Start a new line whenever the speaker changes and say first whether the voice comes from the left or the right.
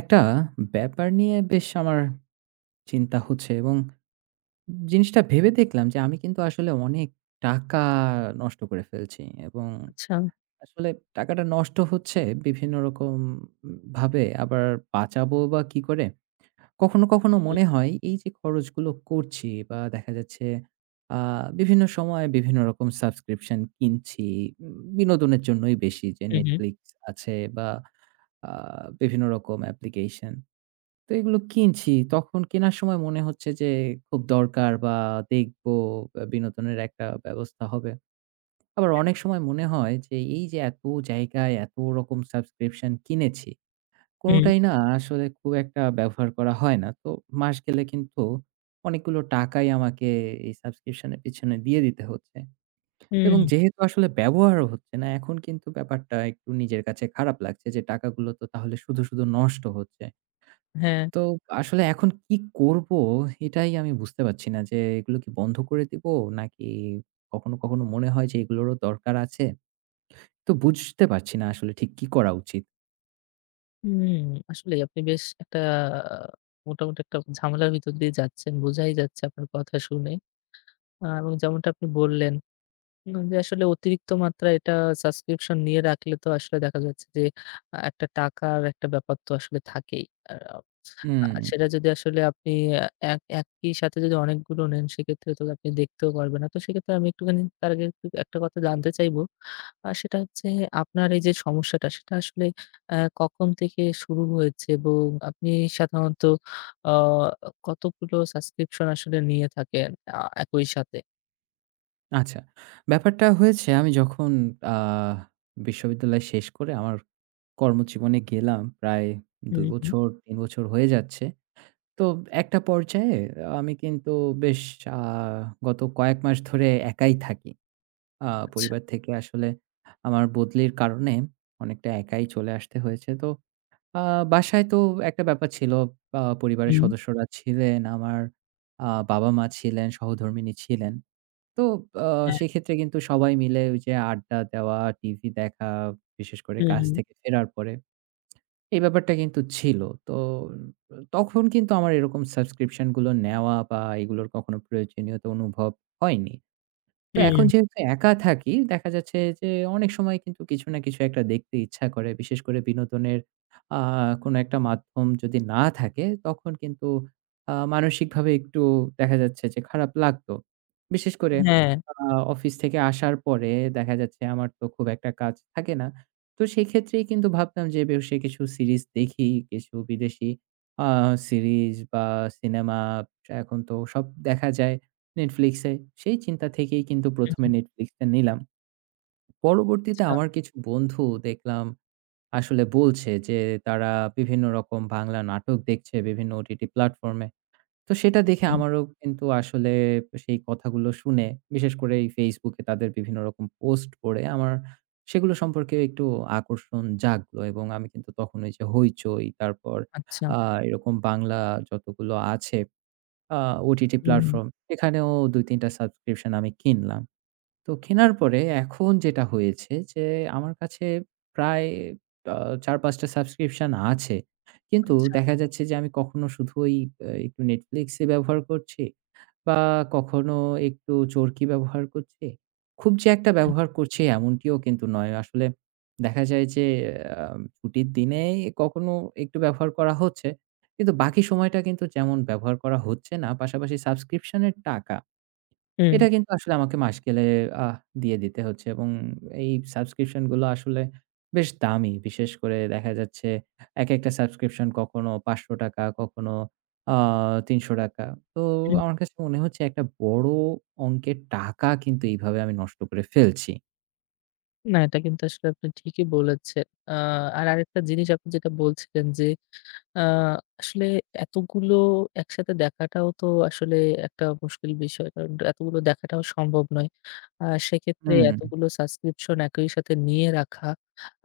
right: একটা ব্যাপার নিয়ে বেশ আমার চিন্তা হচ্ছে, এবং জিনিসটা ভেবে দেখলাম যে আমি কিন্তু আসলে অনেক টাকা নষ্ট করে ফেলছি। এবং
left: আচ্ছা।
right: আসলে টাকাটা নষ্ট হচ্ছে বিভিন্ন রকম ভাবে। আবার বাঁচাবো বা কি করে, কখনো কখনো
left: হুম,
right: মনে হয় এই যে খরচগুলো করছি, বা দেখা যাচ্ছে বিভিন্ন সময় বিভিন্ন রকম সাবস্ক্রিপশন কিনছি। বিনোদনের জন্যই বেশি, যে
left: হুম,
right: নেটফ্লিক্স আছে বা বিভিন্ন রকম অ্যাপ্লিকেশন, তো এগুলো কিনছি। তখন কেনার সময় মনে হচ্ছে যে খুব দরকার, বা দেখবো বিনোদনের একটা ব্যবস্থা হবে। আবার অনেক সময় মনে হয় যে এই যে এত জায়গায় এত রকম সাবস্ক্রিপশন কিনেছি,
left: হুম,
right: কোনটাই না আসলে খুব একটা ব্যবহার করা হয় না। তো মাস গেলে কিন্তু অনেকগুলো টাকাই আমাকে এই সাবস্ক্রিপশন এর পিছনে দিয়ে দিতে হচ্ছে। এবং
left: হুম,
right: যেহেতু আসলে ব্যবহারও হচ্ছে না, এখন কিন্তু ব্যাপারটা একটু নিজের কাছে খারাপ লাগছে যে টাকাগুলো তো তাহলে শুধু, শুধু নষ্ট হচ্ছে।
left: হ্যাঁ,
right: তো আসলে এখন কি করব, এটাই আমি বুঝতে পারছি না, যে এগুলো কি বন্ধ করে দিব, নাকি কখনো, কখনো মনে হয় যে এগুলোরও দরকার আছে। তো বুঝতে পারছি না আসলে ঠিক কি করা উচিত।
left: হুম। আসলেই আপনি বেশ একটা মোটামুটি একটা ঝামেলার ভিতর দিয়ে যাচ্ছেন। বোঝাই যাচ্ছে আপনার কথা শুনে। এবং যেমনটা আপনি বললেন, যে আসলে অতিরিক্ত মাত্রায় এটা সাবস্ক্রিপশন নিয়ে রাখলে তো আসলে দেখা যাচ্ছে যে একটা টাকার একটা ব্যাপার তো আসলে থাকেই। আ
right: হুম,
left: আ সেটা যদি আসলে আপনি অ্যা একই সাথে যদি অনেকগুলো নেন সেক্ষেত্রে তো আপনি দেখতেও পারবেন না। তো সেক্ষেত্রে আমি একটুখানি তার আগে একটু একটা কথা জানতে চাইবো। আর সেটা হচ্ছে আপনার এই যে সমস্যাটা সেটা আসলে কখন থেকে শুরু হয়েছে এবং আপনি সাধারণত আ কতগুলো সাবস্ক্রিপশন আসলে নিয়ে থাকেন একই সাথে?
right: আচ্ছা। ব্যাপারটা হয়েছে আমি যখন আ বিশ্ববিদ্যালয় শেষ করে আমার কর্মজীবনে গেলাম, প্রায় ২
left: হুম, হুম।
right: বছর ৩ বছর হয়ে যাচ্ছে। তো একটা পর্যায়ে আমি কিন্তু বেশ আ গত কয়েক মাস ধরে একাই থাকি। আ
left: আচ্ছা।
right: পরিবার থেকে আসলে আমার বদলির কারণে অনেকটা একাই চলে আসতে হয়েছে। তো আ বাসায় তো একটা ব্যাপার ছিল। পরিবারের
left: হুম,
right: সদস্যরা ছিলেন, আমার আ বাবা-মা ছিলেন, সহধর্মিণী ছিলেন। তো আ
left: হ্যাঁ।
right: সেক্ষেত্রে কিন্তু সবাই মিলে ওই যে আড্ডা দেওয়া, টিভি দেখা, বিশেষ করে
left: হুম,
right: কাজ
left: হুম,
right: থেকে ফেরার পরে এই ব্যাপারটা কিন্তু ছিল। তো তখন কিন্তু আমার এরকম সাবস্ক্রিপশন গুলো নেওয়া বা এগুলোর কখনো প্রয়োজনীয়তা অনুভব হয়নি। তো এখন
left: হুম।
right: যেহেতু একা থাকি, দেখা যাচ্ছে যে অনেক সময় কিন্তু কিছু না কিছু একটা দেখতে ইচ্ছা করে। বিশেষ করে বিনোদনের আ কোনো একটা মাধ্যম যদি না থাকে, তখন কিন্তু মানসিকভাবে একটু দেখা যাচ্ছে যে খারাপ লাগতো। বিশেষ করে
left: হ্যাঁ।
right: আ অফিস থেকে আসার পরে দেখা যাচ্ছে আমার তো খুব একটা কাজ থাকে না। তো সেক্ষেত্রেই কিন্তু ভাবতাম যে বেশি কিছু সিরিজ দেখি, কিছু বিদেশি আ সিরিজ বা সিনেমা, এখন তো সব দেখা যায় Netflix এ। সেই চিন্তা থেকেই কিন্তু
left: হুম,
right: ১ম এ
left: হুম।
right: Netflix টা নিলাম। পরবর্তীতে
left: আচ্ছা।
right: আমার কিছু বন্ধু দেখলাম আসলে বলছে যে, তারা বিভিন্ন রকম বাংলা নাটক দেখছে বিভিন্ন OTT প্ল্যাটফর্মে। তো সেটা দেখে
left: হুম।
right: আমারও কিন্তু আসলে সেই কথাগুলো শুনে, বিশেষ করে এই Facebook এ তাদের বিভিন্ন রকম পোস্ট পড়ে আমার সেগুলো সম্পর্কে একটু আকর্ষণ জাগলো। এবং আমি কিন্তু তখন ওই যে হইচই, তারপর
left: আচ্ছা।
right: আ এরকম বাংলা যতগুলো আছে আ ওটিটি
left: হুম,
right: প্ল্যাটফর্ম,
left: হুম।
right: এখানেও ২-৩ টা সাবস্ক্রিপশন আমি কিনলাম। তো কেনার পরে এখন যেটা হয়েছে যে, আমার কাছে প্রায় আ ৪-৫ টা সাবস্ক্রিপশন আছে। কিন্তু
left: আচ্ছা।
right: দেখা যাচ্ছে যে, আমি কখনো শুধু ওই একটু Netflix ই ব্যবহার করছি, বা কখনো একটু চরকি ব্যবহার করছি। খুব যে একটা ব্যবহার করছি, এমনটিও কিন্তু নয়। আসলে দেখা যায় যে আ ছুটির দিনেই কখনো একটু ব্যবহার করা হচ্ছে। কিন্তু বাকি সময়টা কিন্তু যেমন ব্যবহার করা হচ্ছে না। পাশাপাশি সাবস্ক্রিপশন এর টাকা,
left: হুম, হুম।
right: এটা কিন্তু আসলে আমাকে মাস গেলে আহ দিয়ে দিতে হচ্ছে। এবং এই সাবস্ক্রিপশন গুলো আসলে বেশ দামি। বিশেষ করে দেখা যাচ্ছে একেকটা সাবস্ক্রিপশন কখনো ৳500, কখনো আ ৳300। তো আমার কাছে মনে হচ্ছে একটা বড় অঙ্কের টাকা কিন্তু এইভাবে আমি নষ্ট করে ফেলছি।
left: না, এটা কিন্তু আসলে আপনি ঠিকই বলেছেন। আর আরেকটা জিনিস আপনি যেটা বলছিলেন যে, আ আসলে এতগুলো একসাথে দেখাটাও তো আসলে একটা মুশকিল বিষয়। কারণ এতগুলো দেখাটাও সম্ভব নয়। সেক্ষেত্রে,
right: হুম,
left: হুম। এতগুলো সাবস্ক্রিপশন একই সাথে নিয়ে রাখা,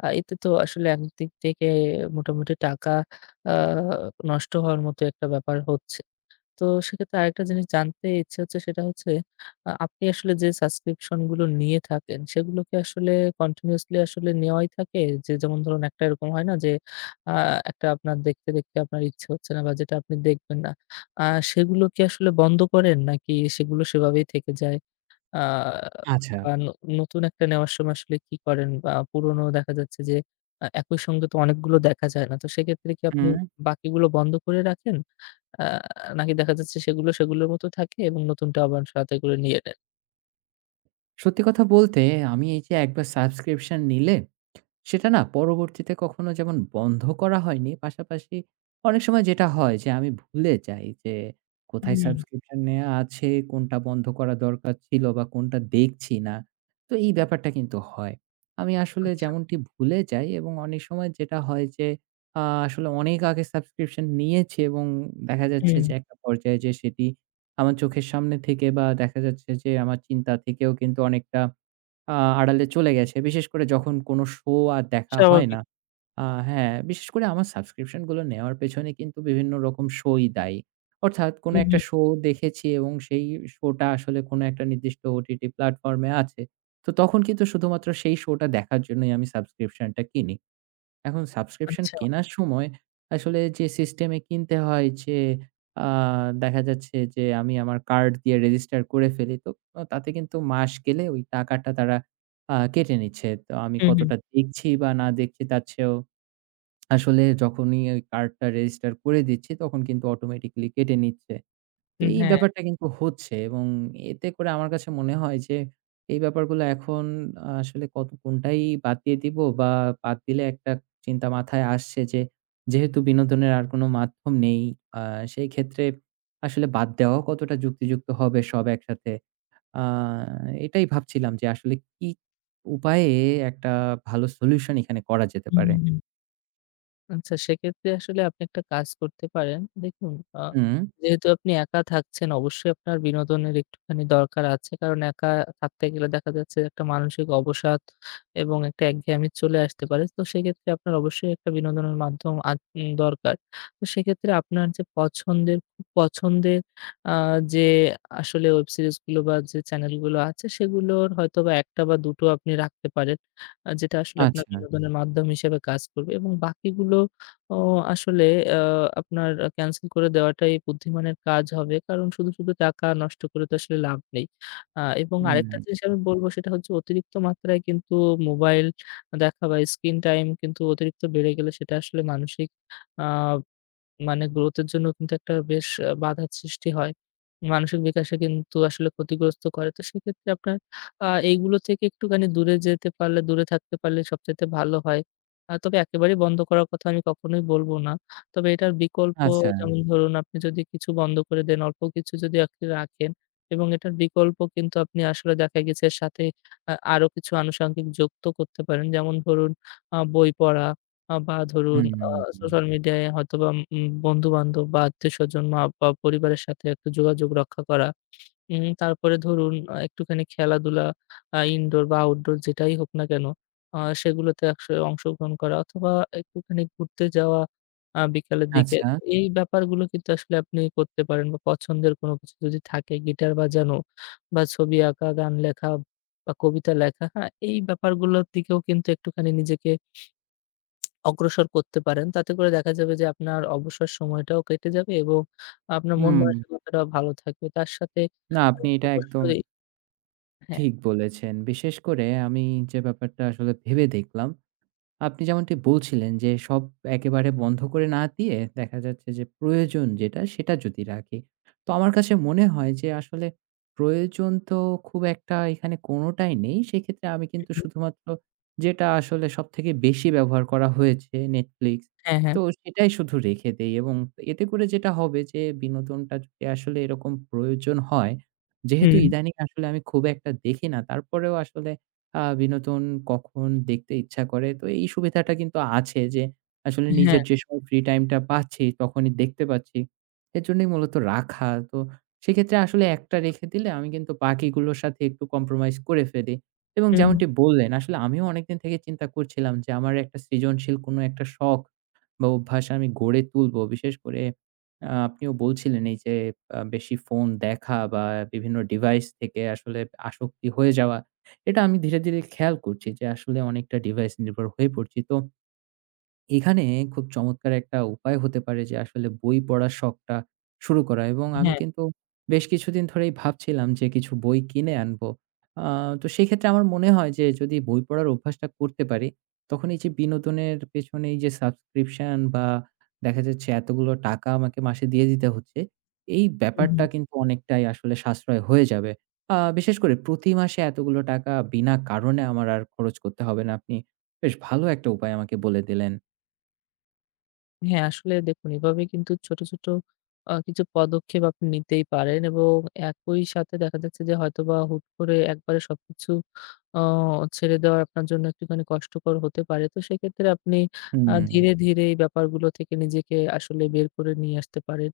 left: এতে তো আসলে একদিক থেকে মোটামুটি টাকা আ নষ্ট হওয়ার মতো একটা ব্যাপার হচ্ছে। তো সেক্ষেত্রে আরেকটা জিনিস জানতে ইচ্ছে হচ্ছে, সেটা হচ্ছে আপনি আসলে যে সাবস্ক্রিপশন গুলো নিয়ে থাকেন সেগুলো কি আসলে কন্টিনিউয়াসলি আসলে নেওয়াই থাকে? যে যেমন ধরুন একটা এরকম হয় না যে আ একটা আপনার দেখতে, দেখতে আপনার ইচ্ছে হচ্ছে না বা যেটা আপনি দেখবেন না। আ সেগুলো কি আসলে বন্ধ করেন নাকি সেগুলো সেভাবেই থেকে যায়? আ
right: আচ্ছা।
left: বা নতুন একটা নেওয়ার সময় আসলে কি করেন? বা পুরনো দেখা যাচ্ছে যে একই সঙ্গে তো অনেকগুলো দেখা যায় না। তো সেক্ষেত্রে কি আপনি
right: হুম।
left: বাকিগুলো বন্ধ করে রাখেন? আ নাকি দেখা যাচ্ছে সেগুলো, সেগুলোর মতো থাকে এবং নতুনটা আবার সাথে করে নিয়ে নেন?
right: সত্যি কথা বলতে, আমি এই যে একবার সাবস্ক্রিপশন নিলে সেটা না পরবর্তীতে কখনো যেমন বন্ধ করা হয়নি। পাশাপাশি অনেক সময় যেটা হয় যে আমি ভুলে যাই যে কোথায়
left: হুম।
right: সাবস্ক্রিপশন নেয়া আছে, কোনটা বন্ধ করা দরকার ছিল বা কোনটা দেখছি না। তো এই ব্যাপারটা কিন্তু হয়। আমি আসলে
left: আচ্ছা।
right: যেমনটি ভুলে যাই, এবং অনেক সময় যেটা হয় যে আসলে অনেক আগে সাবস্ক্রিপশন নিয়েছি, এবং দেখা যাচ্ছে
left: হুম।
right: যে একটা পর্যায়ে যে সেটি আমার চোখের সামনে থেকে বা দেখা যাচ্ছে যে আমার চিন্তা থেকেও কিন্তু অনেকটা আ আড়ালে চলে গেছে। বিশেষ করে যখন কোনো শো আর দেখা হয় না।
left: স্বাভাবিক।
right: হ্যাঁ, বিশেষ করে আমার সাবস্ক্রিপশন গুলো নেওয়ার পেছনে কিন্তু বিভিন্ন রকম শোই দায়ী। অর্থাৎ কোনো
left: হুম,
right: একটা
left: হুম।
right: শো দেখেছি, এবং সেই শোটা আসলে কোনো একটা নির্দিষ্ট ওটিটি প্ল্যাটফর্ম এ আছে। তো তখন কিন্তু শুধুমাত্র সেই শোটা দেখার জন্যই আমি সাবস্ক্রিপশনটা কিনি। এখন সাবস্ক্রিপশন
left: আচ্ছা।
right: কেনার সময় আসলে যে সিস্টেমে কিনতে হয়, যে আ দেখা যাচ্ছে যে আমি আমার কার্ড দিয়ে রেজিস্টার করে ফেলি। তো তাতে কিন্তু মাস গেলে ওই টাকাটা তারা কেটে নিচ্ছে। তো আমি
left: হুম, হুম।
right: কতটা দেখছি বা না দেখছি তার চেয়েও আসলে যখনই ওই কার্ডটা রেজিস্টার করে দিচ্ছি, তখন কিন্তু অটোমেটিক্যালি কেটে নিচ্ছে। তো
left: হুম,
right: এই
left: হ্যাঁ।
right: ব্যাপারটা কিন্তু হচ্ছে, এবং এতে করে আমার কাছে মনে হয় যে এই ব্যাপারগুলো এখন আসলে কত কোনটাই বাদ দিয়ে দিব, বা বাদ দিলে একটা চিন্তা মাথায় আসছে যে যেহেতু বিনোদনের আর কোনো মাধ্যম নেই আ সেই ক্ষেত্রে আসলে বাদ দেওয়াও কতটা যুক্তিযুক্ত হবে সব একসাথে। আ এটাই ভাবছিলাম যে আসলে কি উপায়ে একটা ভালো সলিউশন এখানে করা যেতে
left: হুম,
right: পারে?
left: হুম, হুম। আচ্ছা, সেক্ষেত্রে আসলে আপনি একটা কাজ করতে পারেন। দেখুন, আ হুম।
right: হুম,
left: যেহেতু আপনি একা থাকছেন, অবশ্যই আপনার বিনোদনের একটুখানি দরকার আছে। কারণ একা থাকতে গেলে দেখা যাচ্ছে একটা মানসিক অবসাদ এবং একটা একঘেয়েমি চলে আসতে পারে। তো সেক্ষেত্রে আপনার অবশ্যই একটা বিনোদনের মাধ্যম দরকার। তো সেক্ষেত্রে আপনার যে পছন্দের, খুব পছন্দের আ যে আসলে ওয়েব সিরিজগুলো বা যে চ্যানেলগুলো আছে, সেগুলোর হয়তোবা ১ টা বা ২ টো আপনি রাখতে পারেন। যেটা আসলে আপনার
right: আচ্ছা,
left: বিনোদনের মাধ্যম হিসেবে কাজ করবে এবং বাকিগুলো অ আসলে আ আপনার ক্যানসেল করে দেওয়াটাই বুদ্ধিমানের কাজ হবে। কারণ শুধু, শুধু টাকা নষ্ট করে তো আসলে লাভ নেই। এবং আরেকটা
right: হুম,
left: জিনিস আমি বলব সেটা হচ্ছে, অতিরিক্ত মাত্রায় কিন্তু মোবাইল দেখা বা স্ক্রিন টাইম কিন্তু অতিরিক্ত বেড়ে গেলে সেটা আসলে মানসিক আ মানে গ্রোথ এর জন্য কিন্তু একটা বেশ বাধার সৃষ্টি হয়। মানসিক বিকাশে কিন্তু আসলে ক্ষতিগ্রস্ত করে। তো সেক্ষেত্রে আপনার এইগুলো থেকে একটুখানি দূরে যেতে পারলে, দূরে থাকতে পারলে সবচাইতে ভালো হয়। তবে একেবারেই বন্ধ করার কথা আমি কখনোই বলব না। তবে এটার বিকল্প
right: আচ্ছা,
left: যেমন ধরুন আপনি যদি কিছু বন্ধ করে দেন, অল্প কিছু যদি আপনি রাখেন, এবং এটার বিকল্প কিন্তু আপনি আসলে দেখা গেছে, এর সাথে আরো কিছু আনুষঙ্গিক যুক্ত করতে পারেন। যেমন ধরুন বই পড়া বা ধরুন
right: হুম, হুম, হুম,
left: সোশ্যাল মিডিয়ায় হয়তোবা বন্ধু-বান্ধব বা আত্মীয়স্বজন, মা-বাবা, পরিবারের সাথে একটু যোগাযোগ রক্ষা করা। তারপরে ধরুন একটুখানি খেলাধুলা, ইনডোর বা আউটডোর যেটাই হোক না কেন, সেগুলোতে অংশগ্রহণ করা অথবা একটুখানি ঘুরতে যাওয়া বিকালের দিকে।
right: আচ্ছা,
left: তো এই ব্যাপারগুলো কিন্তু আসলে আপনি করতে পারেন, বা পছন্দের কোনো কিছু যদি থাকে গিটার বাজানো বা ছবি আঁকা, গান লেখা বা কবিতা লেখা, হ্যাঁ? এই ব্যাপারগুলোর দিকেও কিন্তু একটুখানি নিজেকে অগ্রসর করতে পারেন। তাতে করে দেখা যাবে যে আপনার অবসর সময়টাও কেটে যাবে এবং আপনার মন
right: হুম।
left: মানসিকতাটাও ভালো থাকবে। তার সাথে
right: না, আপনি এটা একদম
left: অবশ্যই। হ্যাঁ,
right: ঠিক বলেছেন। বিশেষ করে আমি যে ব্যাপারটা আসলে ভেবে দেখলাম, আপনি যেমনটি বলছিলেন যে, সব একেবারে বন্ধ করে না দিয়ে দেখা যাচ্ছে যে, প্রয়োজন যেটা, সেটা যদি রাখি। তো আমার কাছে মনে হয় যে আসলে প্রয়োজন তো খুব একটা এখানে কোনটাই নেই। সেক্ষেত্রে আমি কিন্তু শুধুমাত্র যেটা আসলে সবথেকে বেশি ব্যবহার করা হয়েছে, Netflix,
left: হ্যাঁ, হ্যাঁ,
right: তো সেটাই শুধু রেখে দেই। এবং এতে করে যেটা হবে যে বিনোদনটা যদি আসলে এরকম প্রয়োজন হয়, যেহেতু
left: হুম,
right: ইদানিং আসলে আমি খুব একটা দেখি না, তারপরেও আসলে বিনোদন কখন দেখতে ইচ্ছা করে। তো এই সুবিধাটা কিন্তু আছে যে আসলে
left: হ্যাঁ,
right: নিজের যে সময় ফ্রি টাইমটা পাচ্ছি, তখনই দেখতে পাচ্ছি। এর জন্যই মূলত রাখা। তো সেক্ষেত্রে আসলে একটা রেখে দিলে আমি কিন্তু বাকিগুলোর সাথে একটু কম্প্রোমাইজ করে ফেলি। এবং
left: হুম,
right: যেমনটি বললেন, আসলে আমিও অনেকদিন থেকে চিন্তা করছিলাম যে আমার একটা সৃজনশীল কোনো একটা শখ বা অভ্যাস আমি গড়ে তুলবো। বিশেষ করে আপনিও বলছিলেন এই যে বেশি ফোন দেখা বা বিভিন্ন ডিভাইস থেকে আসলে আসক্তি হয়ে যাওয়া। এটা আমি ধীরে, ধীরে খেয়াল করছি যে আসলে অনেকটা ডিভাইস নির্ভর হয়ে পড়ছি। তো এখানে খুব চমৎকার একটা উপায় হতে পারে যে আসলে বই পড়ার শখটা শুরু করা, এবং আমি
left: হ্যাঁ,
right: কিন্তু বেশ কিছুদিন ধরেই ভাবছিলাম যে কিছু বই কিনে আনবো। আ তো সেক্ষেত্রে আমার মনে হয় যে যদি বই পড়ার অভ্যাসটা করতে পারি, তখন এই যে বিনোদনের পেছনে এই যে সাবস্ক্রিপশন, বা দেখা যাচ্ছে এতগুলো টাকা আমাকে মাসে দিয়ে দিতে হচ্ছে, এই
left: হুম।
right: ব্যাপারটা কিন্তু অনেকটাই আসলে সাশ্রয় হয়ে যাবে। বিশেষ করে প্রতি মাসে এতগুলো টাকা বিনা কারণে আমার আর খরচ করতে হবে না। আপনি বেশ ভালো একটা উপায় আমাকে বলে দিলেন।
left: হ্যাঁ, আসলে দেখুন, এভাবে কিন্তু ছোট, ছোট কিছু পদক্ষেপ আপনি নিতেই পারেন, এবং একই সাথে দেখা যাচ্ছে যে হয়তোবা হুট করে একবারে সবকিছু অ ছেড়ে দেওয়া আপনার জন্য একটুখানি কষ্টকর হতে পারে। তো সেক্ষেত্রে আপনি আ
right: হুম,
left: হুম। ধীরে, ধীরে এই ব্যাপারগুলো থেকে নিজেকে আসলে বের করে নিয়ে আসতে পারেন।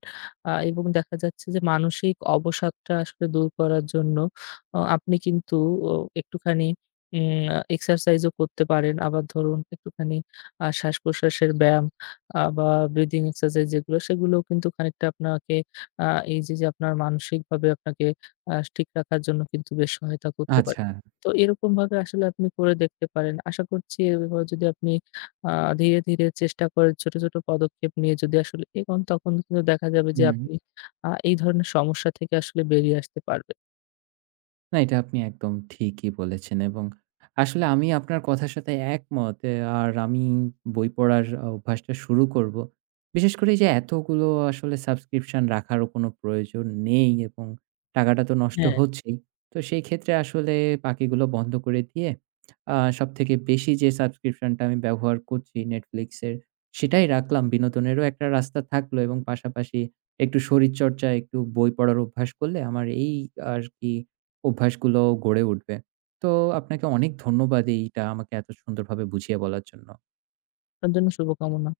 left: এবং দেখা যাচ্ছে যে মানসিক অবসাদটা আসলে দূর করার জন্য আপনি কিন্তু ও একটুখানি উম এক্সারসাইজও করতে পারেন। আবার ধরুন একটুখানি শ্বাস-প্রশ্বাসের ব্যায়াম বা ব্রিথিং এক্সারসাইজ যেগুলো সেগুলোও কিন্তু খানিকটা আপনাকে আ এই যে, যে আপনার মানসিকভাবে আপনাকে ঠিক রাখার জন্য কিন্তু বেশ সহায়তা করতে পারে।
right: আচ্ছা।
left: তো এরকমভাবে আসলে আপনি করে দেখতে পারেন। আশা করছি এভাবে যদি আপনি আ ধীরে, ধীরে চেষ্টা করেন, ছোট, ছোট পদক্ষেপ নিয়ে যদি আসলে এগোন, তখন কিন্তু দেখা যাবে যে
right: হুম।
left: আপনি এই ধরনের সমস্যা থেকে আসলে বেরিয়ে আসতে পারবেন।
right: না, এটা আপনি একদম ঠিকই বলেছেন, এবং আসলে আমি আপনার কথার সাথে একমত। আর আমি বই পড়ার অভ্যাসটা শুরু করব। বিশেষ করে এই যে এতগুলো আসলে সাবস্ক্রিপশন রাখারও কোনো প্রয়োজন নেই, এবং টাকাটা তো নষ্ট
left: হ্যাঁ।
right: হচ্ছেই। তো সেই ক্ষেত্রে আসলে বাকিগুলো বন্ধ করে দিয়ে সবথেকে বেশি যে সাবস্ক্রিপশনটা আমি ব্যবহার করছি Netflix এর, সেটাই রাখলাম। বিনোদনেরও একটা রাস্তা থাকলো, এবং পাশাপাশি একটু শরীরচর্চা, একটু বই পড়ার অভ্যাস করলে আমার এই আর কি অভ্যাসগুলো গড়ে উঠবে। তো আপনাকে অনেক ধন্যবাদ এইটা আমাকে এত সুন্দরভাবে বুঝিয়ে বলার জন্য।
left: আপনার জন্য শুভকামনা।